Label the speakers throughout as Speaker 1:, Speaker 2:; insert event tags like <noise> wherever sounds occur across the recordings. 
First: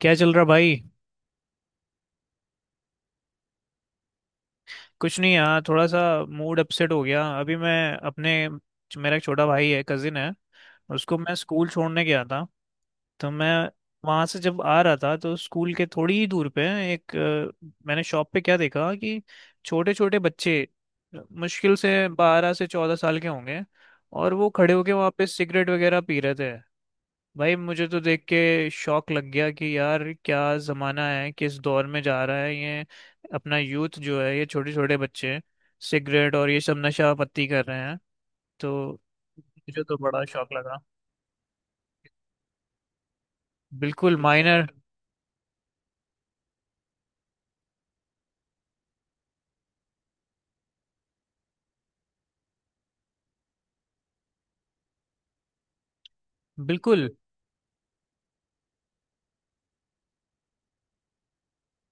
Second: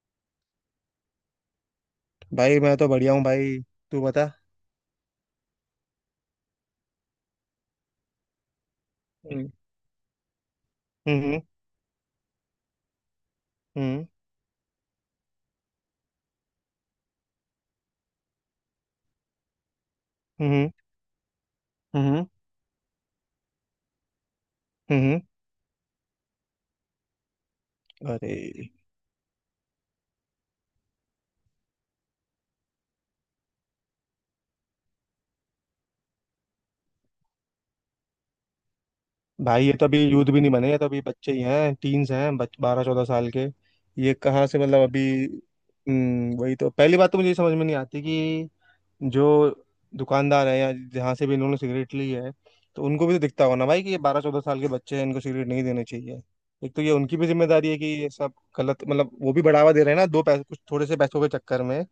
Speaker 1: क्या चल रहा भाई?
Speaker 2: भाई मैं तो बढ़िया हूँ भाई। तू बता।
Speaker 1: कुछ नहीं यार, थोड़ा सा मूड अपसेट हो गया अभी। मैं अपने मेरा एक छोटा
Speaker 2: हम्म,
Speaker 1: भाई है, कजिन है। उसको मैं
Speaker 2: हम्म।
Speaker 1: स्कूल छोड़ने गया था। तो मैं
Speaker 2: हम्म।
Speaker 1: वहां से जब आ रहा था, तो स्कूल के थोड़ी ही दूर पे मैंने शॉप पे क्या देखा कि छोटे छोटे बच्चे,
Speaker 2: हम्म।
Speaker 1: मुश्किल से
Speaker 2: हम्म।
Speaker 1: 12 से 14 साल के होंगे, और वो खड़े होके वहाँ
Speaker 2: हम्म।
Speaker 1: पे सिगरेट वगैरह पी रहे थे। भाई मुझे तो देख
Speaker 2: अरे।
Speaker 1: के शौक लग गया कि यार क्या जमाना है, किस दौर में जा रहा है ये। अपना यूथ जो है ये छोटे छोटे बच्चे, सिगरेट और ये सब नशा पत्ती कर रहे हैं। तो
Speaker 2: भाई ये
Speaker 1: मुझे
Speaker 2: तो
Speaker 1: तो
Speaker 2: अभी यूथ
Speaker 1: बड़ा
Speaker 2: भी नहीं
Speaker 1: शौक
Speaker 2: बने,
Speaker 1: लगा।
Speaker 2: ये तो अभी बच्चे ही हैं, टीन्स हैं, 12 14 साल के। ये
Speaker 1: बिल्कुल
Speaker 2: कहाँ से
Speaker 1: माइनर।
Speaker 2: मतलब अभी। हम्म, वही तो। पहली बात तो मुझे ये समझ में नहीं आती कि जो दुकानदार है या जहाँ से भी इन्होंने सिगरेट ली है, तो उनको भी तो दिखता होगा ना भाई कि ये 12 14 साल के बच्चे हैं, इनको सिगरेट नहीं देने चाहिए। एक तो ये
Speaker 1: बिल्कुल।
Speaker 2: उनकी भी जिम्मेदारी है कि ये सब गलत, मतलब वो भी बढ़ावा दे रहे हैं ना, दो पैसे कुछ थोड़े से पैसों के चक्कर में।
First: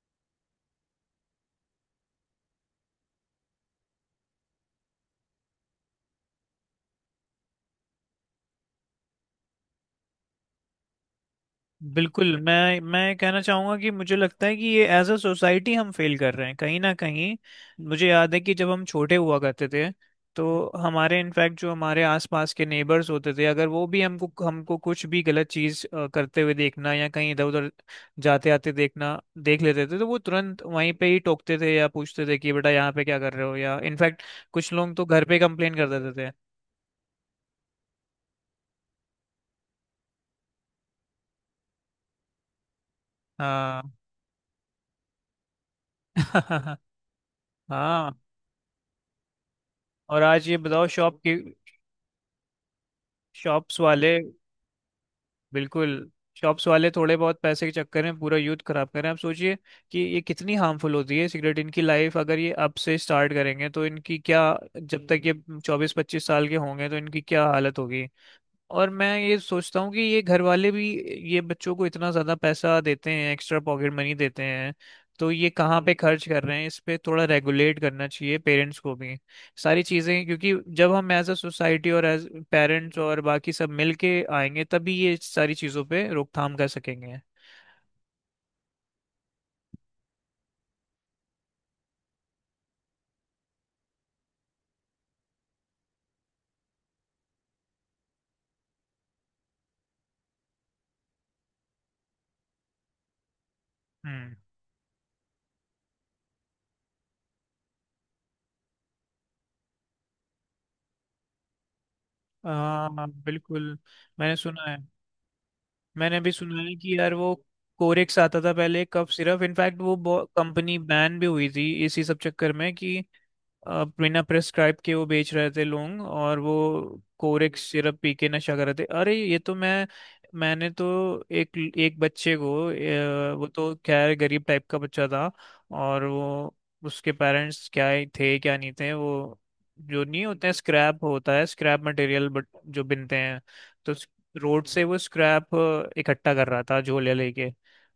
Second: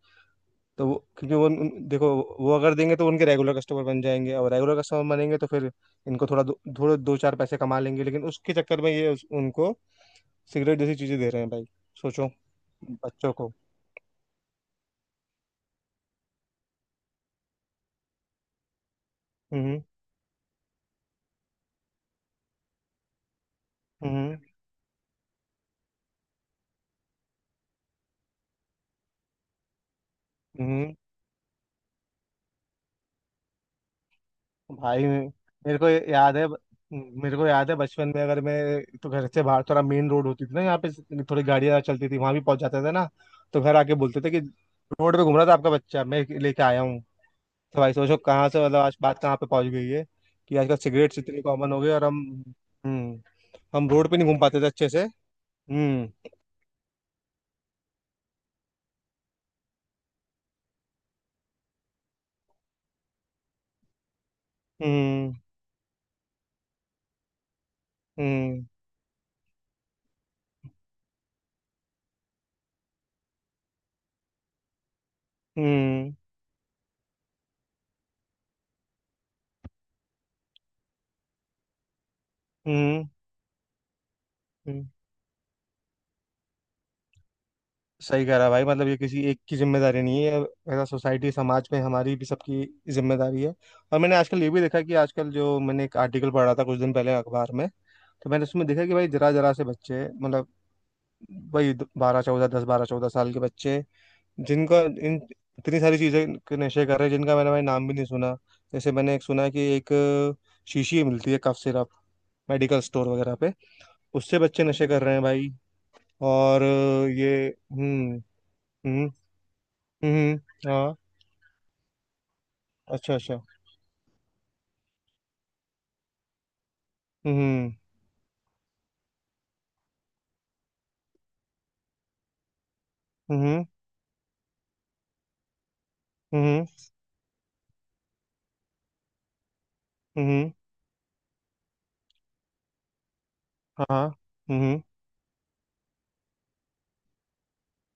Speaker 2: तो वो, क्योंकि वो देखो, वो अगर देंगे तो उनके रेगुलर कस्टमर बन जाएंगे, और रेगुलर कस्टमर बनेंगे तो फिर इनको थोड़ा थोड़े दो चार पैसे कमा लेंगे, लेकिन उसके चक्कर में ये उनको सिगरेट जैसी चीजें दे रहे हैं भाई। सोचो
Speaker 1: बिल्कुल मैं ये
Speaker 2: बच्चों
Speaker 1: कहना
Speaker 2: को।
Speaker 1: चाहूंगा कि मुझे लगता है कि ये एज अ सोसाइटी हम फेल कर रहे हैं कहीं ना कहीं। मुझे याद है कि जब हम छोटे हुआ करते
Speaker 2: हम्म।
Speaker 1: थे, तो हमारे इनफैक्ट जो हमारे आसपास के नेबर्स होते थे, अगर वो भी हमको
Speaker 2: हम्म।
Speaker 1: हमको कुछ भी गलत चीज करते हुए देखना, या कहीं इधर उधर जाते आते देखना देख लेते थे, तो वो तुरंत वहीं
Speaker 2: हम्म।
Speaker 1: पे ही टोकते थे या पूछते थे कि बेटा यहाँ पे क्या कर रहे हो, या इनफैक्ट कुछ लोग तो
Speaker 2: भाई
Speaker 1: घर पे कंप्लेन
Speaker 2: मेरे
Speaker 1: कर
Speaker 2: को
Speaker 1: देते थे।
Speaker 2: याद है। मेरे को याद है बचपन में, अगर मैं, तो घर से बाहर थोड़ा मेन रोड होती थी ना, यहाँ पे थोड़ी गाड़ियाँ चलती थी, वहां भी पहुंच जाते थे ना। तो घर
Speaker 1: हाँ।
Speaker 2: आके बोलते थे कि रोड पे घूम रहा था आपका बच्चा, मैं लेके आया
Speaker 1: <laughs>
Speaker 2: हूँ। तो भाई
Speaker 1: हाँ।
Speaker 2: सोचो कहाँ से मतलब आज बात कहाँ पे पहुंच गई है
Speaker 1: और आज ये
Speaker 2: कि आजकल
Speaker 1: बताओ शॉप
Speaker 2: सिगरेट्स
Speaker 1: की,
Speaker 2: इतनी कॉमन हो गई, और हम, हम्म।
Speaker 1: शॉप्स
Speaker 2: हम रोड
Speaker 1: वाले।
Speaker 2: पे नहीं घूम पाते थे अच्छे से।
Speaker 1: बिल्कुल।
Speaker 2: हम्म।
Speaker 1: शॉप्स वाले थोड़े बहुत पैसे के चक्कर में पूरा यूथ खराब कर रहे हैं। आप सोचिए कि ये कितनी हार्मफुल होती है सिगरेट, इनकी लाइफ अगर ये अब से स्टार्ट करेंगे तो इनकी क्या, जब तक
Speaker 2: हम्म।
Speaker 1: ये 24-25 साल के होंगे तो इनकी क्या हालत होगी।
Speaker 2: हम्म।
Speaker 1: और मैं ये सोचता हूँ कि ये घर वाले भी ये बच्चों को इतना ज़्यादा पैसा देते हैं, एक्स्ट्रा पॉकेट मनी देते हैं, तो ये कहाँ पे
Speaker 2: हम्म।
Speaker 1: खर्च कर रहे हैं, इस पे थोड़ा रेगुलेट करना चाहिए पेरेंट्स को भी सारी चीज़ें। क्योंकि जब हम एज अ सोसाइटी और एज पेरेंट्स
Speaker 2: हम्म।
Speaker 1: और बाकी सब मिल के आएंगे
Speaker 2: हम्म।
Speaker 1: तभी ये सारी चीज़ों पे रोकथाम कर सकेंगे।
Speaker 2: सही कह रहा भाई, मतलब ये किसी एक की जिम्मेदारी नहीं है, ऐसा सोसाइटी समाज में हमारी भी सबकी जिम्मेदारी है। और मैंने आजकल ये भी देखा कि आजकल, जो मैंने एक आर्टिकल पढ़ा था कुछ दिन पहले अखबार में, तो मैंने उसमें देखा कि भाई जरा जरा से बच्चे, मतलब वही बारह चौदह, दस बारह चौदह साल के बच्चे,
Speaker 1: हम्म।
Speaker 2: जिनका इन इतनी सारी चीज़ें के नशे कर रहे हैं, जिनका मैंने भाई नाम भी नहीं सुना। जैसे मैंने एक सुना कि एक शीशी मिलती है कफ सिरप, मेडिकल
Speaker 1: हाँ,
Speaker 2: स्टोर वगैरह पे,
Speaker 1: बिल्कुल। मैंने
Speaker 2: उससे बच्चे
Speaker 1: सुना है।
Speaker 2: नशे कर रहे हैं भाई।
Speaker 1: मैंने भी सुना
Speaker 2: और
Speaker 1: है कि यार वो
Speaker 2: ये हम्म।
Speaker 1: कोरेक्स आता था पहले,
Speaker 2: हम्म।
Speaker 1: कफ सिरप, इनफैक्ट वो
Speaker 2: हम्म।
Speaker 1: कंपनी
Speaker 2: हाँ,
Speaker 1: बैन भी हुई थी इसी सब चक्कर में कि
Speaker 2: अच्छा अच्छा।
Speaker 1: बिना प्रेस्क्राइब के वो बेच रहे थे लोग, और वो कोरेक
Speaker 2: हम्म।
Speaker 1: सिरप पी के नशा कर रहे थे। अरे, ये तो मैंने तो एक एक बच्चे को...
Speaker 2: हम्म।
Speaker 1: वो
Speaker 2: हम्म।
Speaker 1: तो खैर गरीब टाइप का बच्चा था, और वो
Speaker 2: हम्म।
Speaker 1: उसके पेरेंट्स क्या ही थे क्या नहीं थे, वो जो नहीं होते
Speaker 2: हम्म,
Speaker 1: हैं, स्क्रैप होता है, स्क्रैप मटेरियल, बट जो बिनते हैं, तो
Speaker 2: हाँ। हम्म।
Speaker 1: रोड से वो स्क्रैप इकट्ठा कर रहा था झोले लेके।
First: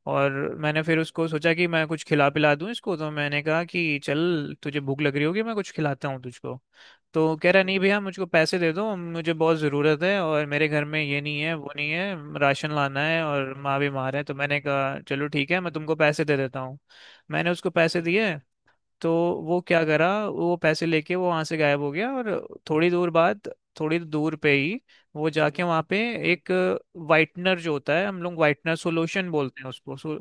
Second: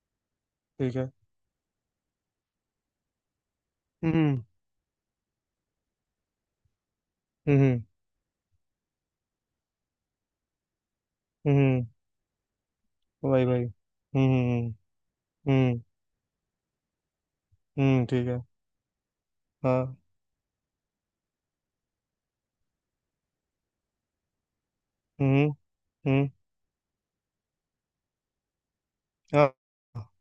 Speaker 1: और मैंने
Speaker 2: ठीक
Speaker 1: फिर
Speaker 2: है।
Speaker 1: उसको सोचा कि मैं कुछ खिला पिला दूं इसको, तो मैंने कहा कि
Speaker 2: हम्म।
Speaker 1: चल तुझे भूख लग रही होगी, मैं कुछ खिलाता हूँ तुझको। तो कह रहा, नहीं
Speaker 2: हम्म।
Speaker 1: भैया मुझको पैसे दे दो, मुझे बहुत ज़रूरत है और मेरे घर में ये नहीं है वो
Speaker 2: हम्म।
Speaker 1: नहीं है, राशन लाना है
Speaker 2: भाई
Speaker 1: और
Speaker 2: भाई।
Speaker 1: माँ बीमार है। तो
Speaker 2: हम्म।
Speaker 1: मैंने कहा चलो ठीक है,
Speaker 2: हम्म
Speaker 1: मैं
Speaker 2: हम्म,
Speaker 1: तुमको पैसे दे देता हूँ। मैंने उसको पैसे
Speaker 2: ठीक
Speaker 1: दिए।
Speaker 2: है।
Speaker 1: तो वो क्या
Speaker 2: हाँ।
Speaker 1: करा, वो पैसे लेके वो वहां से गायब हो गया, और थोड़ी दूर बाद, थोड़ी दूर पे ही, वो
Speaker 2: हम्म।
Speaker 1: जाके वहां पे
Speaker 2: हम्म।
Speaker 1: एक वाइटनर जो होता है, हम लोग वाइटनर सॉल्यूशन
Speaker 2: हाँ
Speaker 1: बोलते हैं, उसको
Speaker 2: हाँ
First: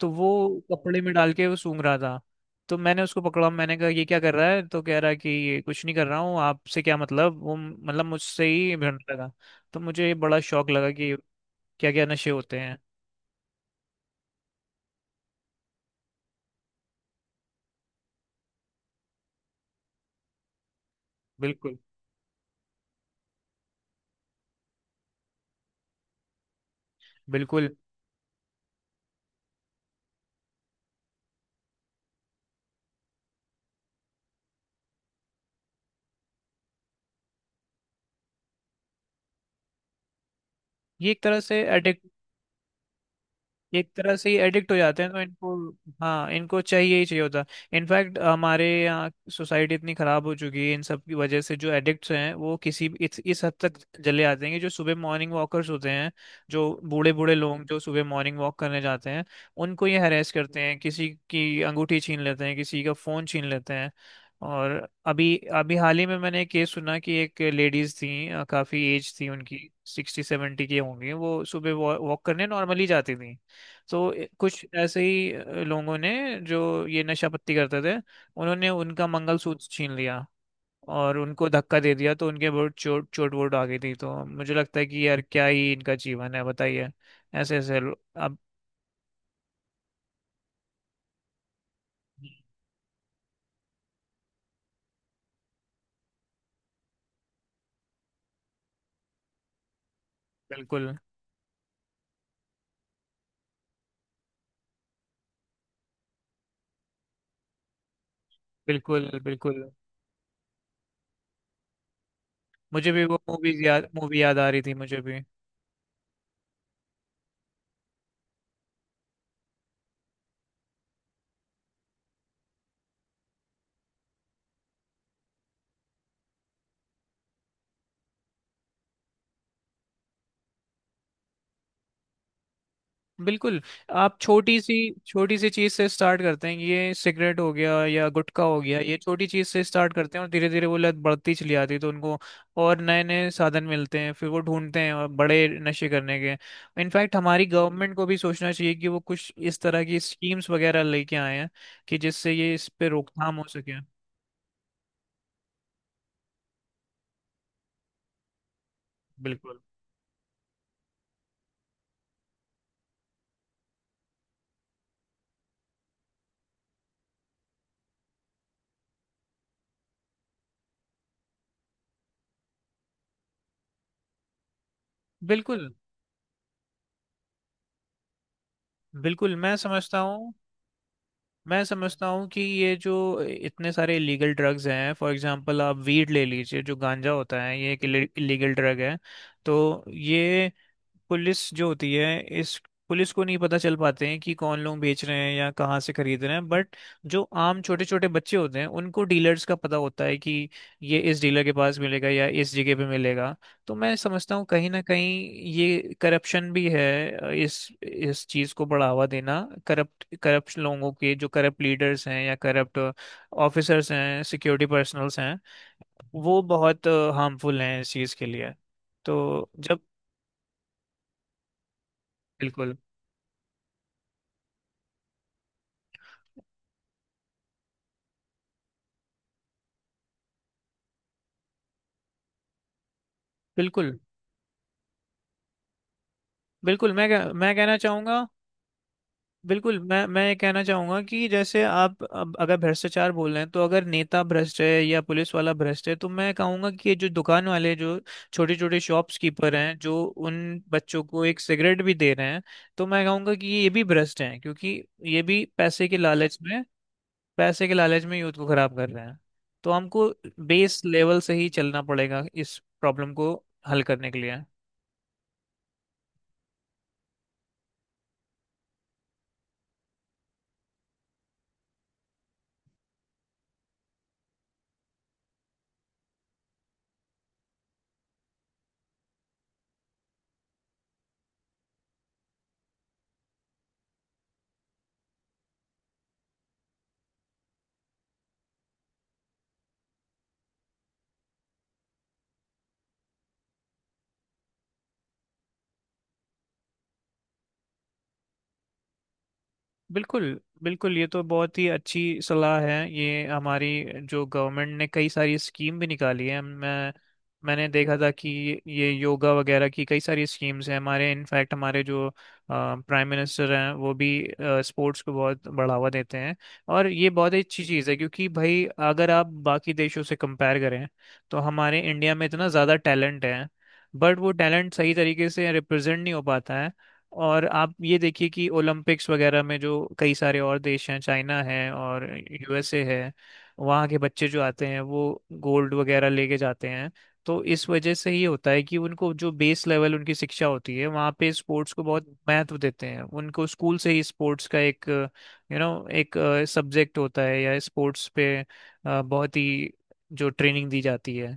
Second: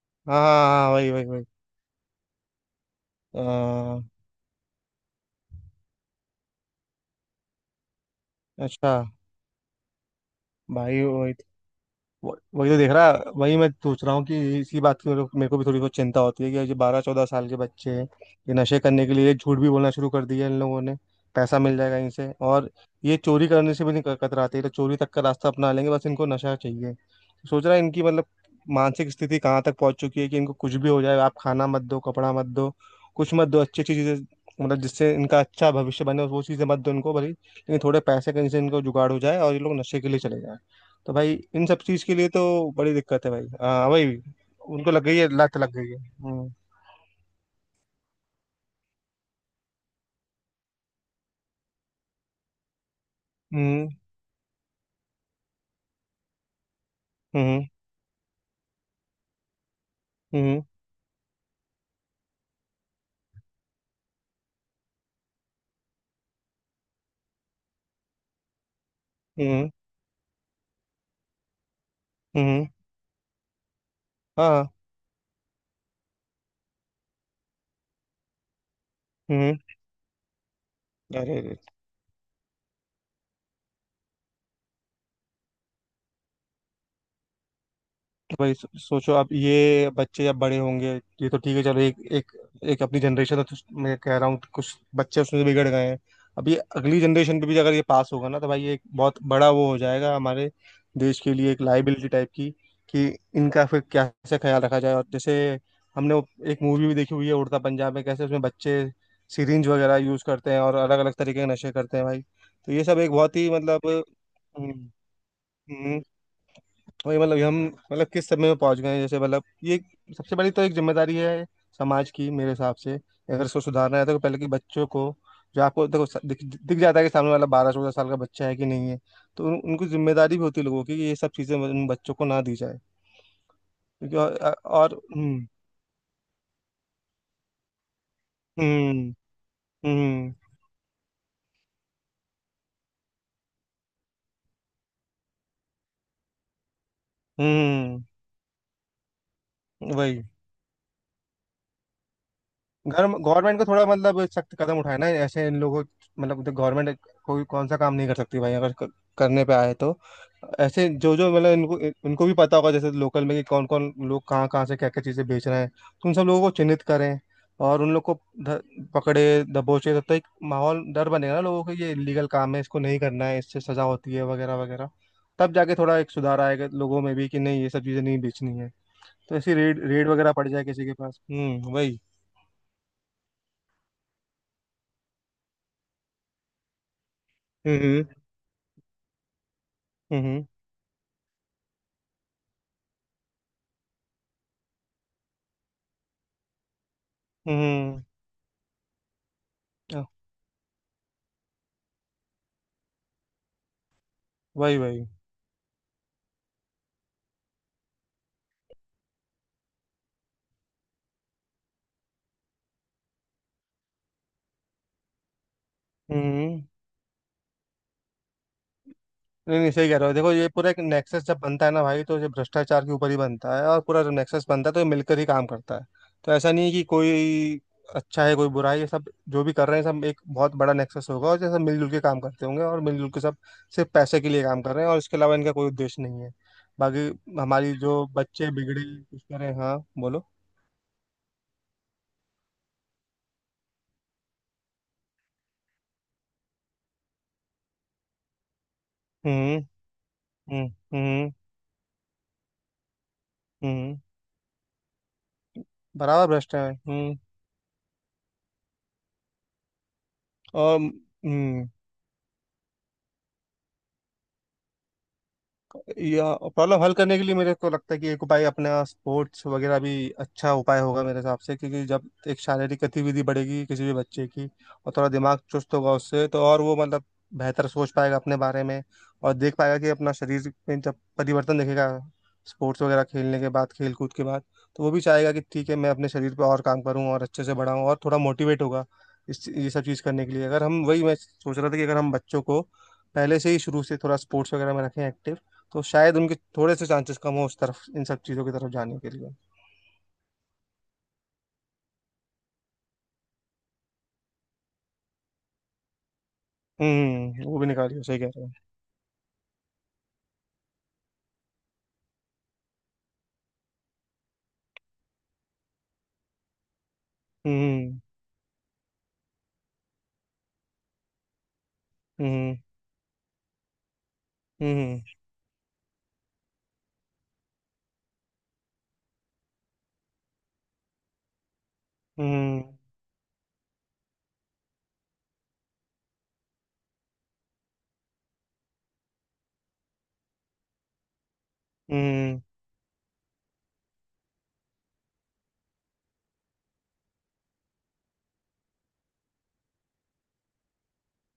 Speaker 1: तो
Speaker 2: हाँ,
Speaker 1: वो
Speaker 2: हाँ, हाँ,
Speaker 1: कपड़े
Speaker 2: वही
Speaker 1: में
Speaker 2: वही
Speaker 1: डाल
Speaker 2: वही।
Speaker 1: के वो सूंघ रहा था। तो मैंने उसको पकड़ा, मैंने कहा
Speaker 2: अ,
Speaker 1: ये क्या कर रहा है, तो कह रहा है कि ये कुछ नहीं कर रहा हूँ, आपसे क्या मतलब, वो मतलब मुझसे ही
Speaker 2: अच्छा
Speaker 1: भिड़ने लगा। तो मुझे बड़ा शौक लगा
Speaker 2: भाई,
Speaker 1: कि
Speaker 2: वही।
Speaker 1: क्या क्या नशे होते
Speaker 2: वही
Speaker 1: हैं।
Speaker 2: तो देख रहा। वही मैं सोच रहा हूँ कि इसी बात की मेरे को भी थोड़ी बहुत चिंता होती है कि ये बारह चौदह साल के बच्चे हैं। ये नशे करने के लिए झूठ भी बोलना शुरू कर दिया इन लोगों ने, पैसा मिल
Speaker 1: बिल्कुल।
Speaker 2: जाएगा इनसे। और ये चोरी करने से भी नहीं कतराते, ये तो चोरी तक का रास्ता अपना लेंगे, बस इनको नशा चाहिए। सोच रहा
Speaker 1: बिल्कुल
Speaker 2: है इनकी मतलब मानसिक स्थिति कहाँ तक पहुंच चुकी है कि इनको कुछ भी हो जाए, आप खाना मत दो, कपड़ा मत दो, कुछ मत दो अच्छी अच्छी चीजें, मतलब जिससे इनका अच्छा भविष्य बने वो चीजें मत दो इनको भले, लेकिन थोड़े पैसे कहीं से इनको जुगाड़ हो जाए और ये लोग नशे के लिए चले जाए।
Speaker 1: ये
Speaker 2: तो भाई इन सब चीज के लिए तो बड़ी दिक्कत है भाई, हाँ
Speaker 1: एक तरह
Speaker 2: भाई।
Speaker 1: से ही एडिक्ट हो
Speaker 2: उनको
Speaker 1: जाते
Speaker 2: लग
Speaker 1: हैं
Speaker 2: गई
Speaker 1: तो
Speaker 2: है
Speaker 1: इनको।
Speaker 2: लत, लग गई है।
Speaker 1: हाँ
Speaker 2: हम्म।
Speaker 1: इनको चाहिए ही चाहिए होता। इनफैक्ट हमारे यहाँ सोसाइटी इतनी खराब हो चुकी है इन सब की वजह से, जो एडिक्ट्स हैं वो इस हद तक
Speaker 2: हम्म।
Speaker 1: चले आते हैं कि जो सुबह मॉर्निंग वॉकर्स होते हैं, जो बूढ़े बूढ़े लोग
Speaker 2: हम्म।
Speaker 1: जो सुबह मॉर्निंग वॉक करने जाते हैं, उनको ये हरेस करते
Speaker 2: हम्म।
Speaker 1: हैं, किसी की अंगूठी छीन लेते हैं, किसी का फोन छीन लेते हैं। और अभी अभी हाल ही में मैंने एक केस सुना कि एक लेडीज थी, काफी एज थी उनकी,
Speaker 2: हम्म।
Speaker 1: 60-70 की होंगी, वो सुबह वॉक करने
Speaker 2: हम्म,
Speaker 1: नॉर्मली जाती थी, तो कुछ
Speaker 2: हाँ।
Speaker 1: ऐसे ही लोगों ने जो ये नशा पत्ती करते थे, उन्होंने उनका
Speaker 2: हम्म।
Speaker 1: मंगलसूत्र छीन लिया और
Speaker 2: अरे
Speaker 1: उनको
Speaker 2: अरे।
Speaker 1: धक्का दे दिया, तो उनके बहुत चोट चोट वोट आ गई थी। तो मुझे लगता है कि यार क्या ही इनका जीवन है बताइए। ऐसे ऐसे लो-
Speaker 2: तो
Speaker 1: अब...
Speaker 2: भाई सोचो अब ये बच्चे जब बड़े होंगे। ये तो ठीक है, चलो एक एक, एक अपनी जनरेशन है, तो मैं कह रहा हूँ कुछ बच्चे उसमें बिगड़ गए हैं। अब ये अगली जनरेशन पे भी अगर ये पास होगा ना, तो भाई ये एक बहुत बड़ा वो हो जाएगा हमारे
Speaker 1: बिल्कुल।
Speaker 2: देश के लिए, एक लाइबिलिटी टाइप की, कि इनका फिर कैसे ख्याल रखा जाए। और जैसे हमने वो एक मूवी भी देखी हुई है उड़ता पंजाब, में कैसे उसमें बच्चे
Speaker 1: बिल्कुल। बिल्कुल
Speaker 2: सिरिंज वगैरह यूज करते हैं और अलग अलग तरीके के नशे करते हैं भाई। तो ये
Speaker 1: मुझे
Speaker 2: सब
Speaker 1: भी
Speaker 2: एक
Speaker 1: वो
Speaker 2: बहुत ही
Speaker 1: मूवी याद
Speaker 2: मतलब।
Speaker 1: मूवी याद आ रही थी मुझे भी।
Speaker 2: हम्म, वही मतलब, हम मतलब किस समय में पहुंच गए हैं, जैसे मतलब ये सबसे बड़ी तो एक जिम्मेदारी है समाज की मेरे हिसाब से। अगर इसको सुधारना है तो पहले कि बच्चों को, जो आपको देखो दिख जाता है कि सामने वाला 12 14 साल का बच्चा है कि नहीं है, तो उनको जिम्मेदारी भी होती है लोगों की कि ये सब चीजें उन बच्चों को ना दी जाए।
Speaker 1: बिल्कुल। आप
Speaker 2: क्योंकि और,
Speaker 1: छोटी सी,
Speaker 2: और
Speaker 1: छोटी
Speaker 2: हम्म।
Speaker 1: सी चीज से स्टार्ट करते हैं, ये सिगरेट हो गया या गुटखा हो गया, ये
Speaker 2: हम्म।
Speaker 1: छोटी चीज से स्टार्ट करते हैं, और
Speaker 2: हम्म।
Speaker 1: धीरे धीरे वो लत बढ़ती चली जाती है तो उनको और नए नए साधन मिलते हैं, फिर वो ढूंढते हैं और बड़े नशे करने के। इनफैक्ट हमारी गवर्नमेंट
Speaker 2: हम्म।
Speaker 1: को भी सोचना चाहिए कि वो कुछ इस तरह की
Speaker 2: वही।
Speaker 1: स्कीम्स वगैरह लेके आए हैं कि जिससे ये इस पे रोकथाम हो
Speaker 2: गवर्नमेंट को
Speaker 1: सके।
Speaker 2: थोड़ा मतलब सख्त कदम उठाना है ऐसे इन लोगों, मतलब गवर्नमेंट कोई कौन सा काम नहीं कर सकती भाई, अगर करने पे
Speaker 1: बिल्कुल।
Speaker 2: आए तो। ऐसे जो जो मतलब इनको इनको भी पता होगा जैसे लोकल में कि कौन कौन लोग कहाँ कहाँ से क्या क्या चीज़ें बेच रहे हैं, तो उन सब लोगों को चिन्हित करें, और उन लोग को ध- पकड़े दबोचे। तब तक एक माहौल डर बनेगा ना लोगों को, ये इलीगल काम है, इसको नहीं करना है, इससे सजा होती है वगैरह वगैरह। तब
Speaker 1: बिल्कुल।
Speaker 2: जाके थोड़ा एक सुधार आएगा लोगों में भी कि नहीं, ये सब चीज़ें नहीं बेचनी है।
Speaker 1: बिल्कुल
Speaker 2: तो
Speaker 1: मैं
Speaker 2: ऐसी रेड
Speaker 1: समझता
Speaker 2: रेड
Speaker 1: हूँ
Speaker 2: वगैरह पड़ जाए किसी के पास।
Speaker 1: मैं
Speaker 2: हम्म, वही।
Speaker 1: समझता हूँ कि ये जो इतने सारे इलीगल ड्रग्स हैं, फॉर एग्जांपल आप वीड ले लीजिए, जो गांजा होता है, ये एक
Speaker 2: हम्म।
Speaker 1: इलीगल ड्रग है। तो
Speaker 2: हम्म।
Speaker 1: ये पुलिस जो होती है, इस पुलिस को नहीं पता चल पाते हैं कि कौन लोग बेच रहे हैं या कहाँ से खरीद रहे हैं, बट जो आम छोटे
Speaker 2: हम्म।
Speaker 1: छोटे बच्चे होते हैं उनको डीलर्स का पता
Speaker 2: अ,
Speaker 1: होता है कि ये इस डीलर के पास मिलेगा या इस जगह पे मिलेगा। तो मैं समझता हूँ कहीं
Speaker 2: वही
Speaker 1: ना
Speaker 2: वही।
Speaker 1: कहीं ये करप्शन भी है इस चीज को बढ़ावा देना। करप्ट करप्ट लोगों के, जो करप्ट लीडर्स हैं या करप्ट ऑफिसर्स हैं, सिक्योरिटी पर्सनल्स हैं, वो
Speaker 2: हम्म।
Speaker 1: बहुत हार्मफुल हैं इस चीज के लिए। तो
Speaker 2: नहीं नहीं,
Speaker 1: जब...
Speaker 2: सही कह रहे हो, देखो ये पूरा एक नेक्सस जब बनता है ना भाई, तो ये
Speaker 1: बिल्कुल।
Speaker 2: भ्रष्टाचार के ऊपर ही बनता है, और पूरा जब नेक्सस बनता है तो ये मिलकर ही काम करता है। तो ऐसा नहीं है कि कोई अच्छा है कोई बुरा है, ये सब जो भी कर रहे हैं सब एक बहुत बड़ा नेक्सस होगा, और ये सब मिलजुल के काम करते होंगे, और मिलजुल के सब सिर्फ
Speaker 1: बिल्कुल।
Speaker 2: पैसे के लिए काम कर रहे हैं, और इसके अलावा इनका कोई उद्देश्य नहीं है।
Speaker 1: बिल्कुल
Speaker 2: बाकी
Speaker 1: मैं
Speaker 2: हमारी
Speaker 1: कहना
Speaker 2: जो
Speaker 1: चाहूंगा।
Speaker 2: बच्चे बिगड़े कुछ करें, हाँ
Speaker 1: बिल्कुल मैं
Speaker 2: बोलो।
Speaker 1: ये कहना चाहूंगा कि जैसे आप अब अगर भ्रष्टाचार बोल रहे हैं, तो अगर नेता भ्रष्ट है या पुलिस वाला भ्रष्ट है, तो मैं कहूंगा कि ये जो दुकान वाले, जो छोटे छोटे शॉप्स कीपर
Speaker 2: हम्म।
Speaker 1: हैं जो उन
Speaker 2: हम्म।
Speaker 1: बच्चों को
Speaker 2: हम्म।
Speaker 1: एक सिगरेट भी दे रहे हैं, तो मैं कहूंगा कि ये भी
Speaker 2: हम्म।
Speaker 1: भ्रष्ट हैं, क्योंकि ये भी पैसे के
Speaker 2: बराबर
Speaker 1: लालच
Speaker 2: भ्रष्ट
Speaker 1: में,
Speaker 2: है। हम्म।
Speaker 1: पैसे के लालच में यूथ को खराब कर रहे हैं। तो हमको बेस
Speaker 2: और
Speaker 1: लेवल से ही
Speaker 2: हम्म।
Speaker 1: चलना पड़ेगा इस प्रॉब्लम को हल करने के लिए।
Speaker 2: या प्रॉब्लम हल करने के लिए मेरे को लगता है कि एक उपाय अपना स्पोर्ट्स वगैरह भी अच्छा उपाय होगा मेरे हिसाब से, क्योंकि जब एक शारीरिक गतिविधि बढ़ेगी किसी भी बच्चे की, और थोड़ा दिमाग चुस्त होगा उससे, तो और वो मतलब बेहतर सोच पाएगा अपने बारे में, और देख पाएगा कि अपना शरीर में जब परिवर्तन देखेगा स्पोर्ट्स वगैरह खेलने के बाद, खेल कूद के बाद, तो वो भी चाहेगा कि ठीक है मैं अपने शरीर पर और काम करूँ और अच्छे से बढ़ाऊँ, और थोड़ा मोटिवेट होगा इस ये सब चीज़ करने के लिए। अगर हम, वही मैं सोच रहा था कि अगर हम बच्चों को पहले से ही शुरू से थोड़ा स्पोर्ट्स वगैरह में रखें एक्टिव, तो शायद उनके थोड़े से चांसेस कम हो उस तरफ, इन सब चीजों की तरफ जाने के लिए।
Speaker 1: बिल्कुल। बिल्कुल ये तो बहुत ही अच्छी सलाह है। ये हमारी जो गवर्नमेंट ने कई सारी स्कीम भी निकाली है।
Speaker 2: हम्म, वो
Speaker 1: मैंने
Speaker 2: भी निकाली
Speaker 1: देखा
Speaker 2: हो,
Speaker 1: था
Speaker 2: सही कह
Speaker 1: कि
Speaker 2: रहे हो।
Speaker 1: ये योगा वगैरह की कई सारी स्कीम्स हैं हमारे, इनफैक्ट हमारे जो प्राइम मिनिस्टर हैं वो भी स्पोर्ट्स को बहुत बढ़ावा देते हैं। और ये बहुत ही अच्छी चीज़ है,
Speaker 2: हम्म।
Speaker 1: क्योंकि भाई अगर आप बाकी देशों से कंपेयर करें, तो हमारे इंडिया में इतना
Speaker 2: हम्म।
Speaker 1: ज़्यादा टैलेंट है, बट वो टैलेंट सही
Speaker 2: हम्म।
Speaker 1: तरीके से रिप्रेजेंट नहीं हो पाता है। और आप ये देखिए कि ओलंपिक्स वगैरह में जो कई सारे और देश हैं, चाइना है और
Speaker 2: हम्म।
Speaker 1: यूएसए है, वहाँ के बच्चे जो आते हैं वो गोल्ड वगैरह लेके जाते हैं। तो इस वजह से ही होता है कि उनको जो बेस लेवल उनकी शिक्षा होती है, वहाँ पे स्पोर्ट्स को बहुत
Speaker 2: हम्म।
Speaker 1: महत्व देते हैं, उनको स्कूल से ही स्पोर्ट्स का एक एक सब्जेक्ट होता है, या स्पोर्ट्स पे बहुत ही जो ट्रेनिंग दी जाती है।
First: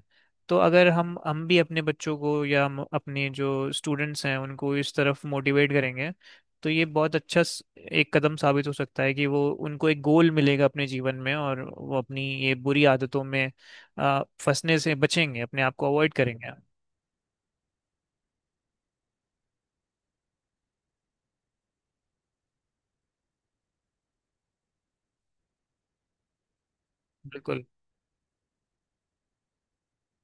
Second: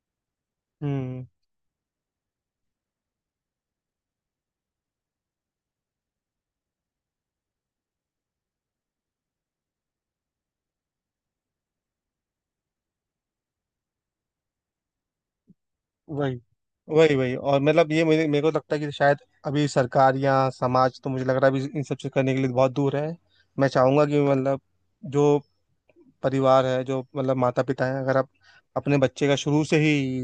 Speaker 1: तो अगर हम
Speaker 2: हम्म,
Speaker 1: हम भी अपने बच्चों को, या हम अपने जो स्टूडेंट्स हैं उनको इस तरफ मोटिवेट करेंगे, तो ये बहुत अच्छा एक कदम साबित हो सकता है, कि वो उनको एक गोल मिलेगा अपने जीवन में और वो अपनी ये बुरी आदतों में फंसने से बचेंगे, अपने आप को अवॉइड
Speaker 2: वही
Speaker 1: करेंगे।
Speaker 2: वही वही। और मतलब ये मुझे मेरे को लगता है कि शायद अभी सरकार या समाज, तो मुझे लग रहा है अभी इन सब चीज करने के लिए बहुत दूर है। मैं चाहूंगा कि मतलब जो परिवार है, जो मतलब माता
Speaker 1: बिल्कुल।
Speaker 2: पिता है, अगर आप अपने बच्चे का शुरू से ही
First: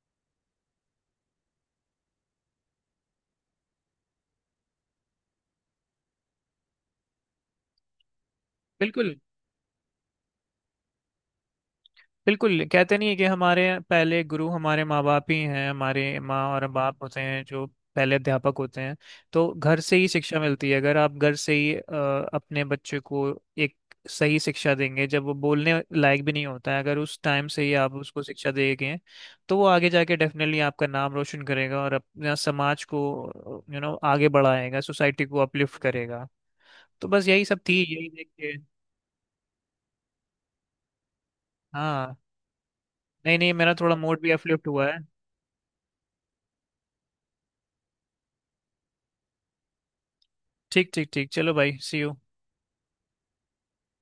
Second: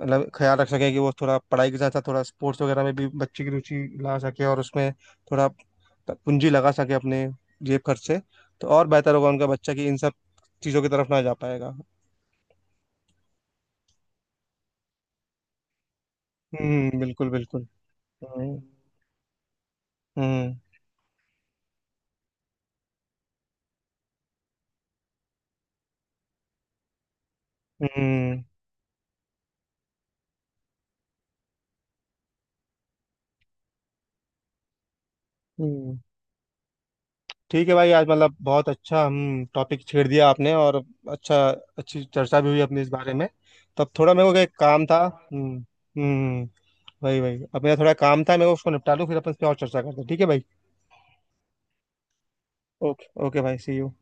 Speaker 2: मतलब ख्याल रख सके कि वो थोड़ा पढ़ाई के साथ साथ थोड़ा स्पोर्ट्स वगैरह में भी बच्चे की रुचि ला सके, और उसमें थोड़ा पूंजी लगा सके अपने जेब खर्च से, तो और
Speaker 1: बिल्कुल।
Speaker 2: बेहतर होगा उनका बच्चा कि इन सब चीज़ों की तरफ ना जा पाएगा।
Speaker 1: बिल्कुल कहते नहीं है कि हमारे पहले गुरु हमारे माँ बाप ही हैं, हमारे माँ और
Speaker 2: हम्म,
Speaker 1: बाप होते
Speaker 2: बिल्कुल
Speaker 1: हैं जो
Speaker 2: बिल्कुल।
Speaker 1: पहले अध्यापक
Speaker 2: हम्म।
Speaker 1: होते हैं। तो घर से ही शिक्षा
Speaker 2: हम्म।
Speaker 1: मिलती है, अगर आप घर से ही अपने बच्चे को एक सही शिक्षा देंगे, जब वो बोलने लायक भी नहीं होता है, अगर उस टाइम से ही आप उसको
Speaker 2: हम्म।
Speaker 1: शिक्षा देंगे तो वो आगे जाके डेफिनेटली आपका नाम रोशन करेगा, और अपना समाज को आगे बढ़ाएगा, सोसाइटी को अपलिफ्ट
Speaker 2: हम्म।
Speaker 1: करेगा। तो बस यही सब
Speaker 2: ठीक है
Speaker 1: थी,
Speaker 2: भाई, आज
Speaker 1: यही देख
Speaker 2: मतलब
Speaker 1: के।
Speaker 2: बहुत अच्छा हम टॉपिक छेड़ दिया आपने, और अच्छा, अच्छी
Speaker 1: हाँ।
Speaker 2: चर्चा भी हुई अपनी इस बारे में।
Speaker 1: नहीं नहीं, मेरा
Speaker 2: तब
Speaker 1: थोड़ा
Speaker 2: थोड़ा
Speaker 1: मूड भी
Speaker 2: मेरे को एक
Speaker 1: अपलिफ्ट हुआ
Speaker 2: काम
Speaker 1: है।
Speaker 2: था। हम्म। हम्म। वही वही, अब मेरा थोड़ा काम था, मैं उसको निपटा लूँ फिर अपन इस पे और चर्चा करते हैं, ठीक है भाई।
Speaker 1: ठीक ठीक ठीक, चलो भाई, सी यू।
Speaker 2: ओके ओके भाई, सी यू।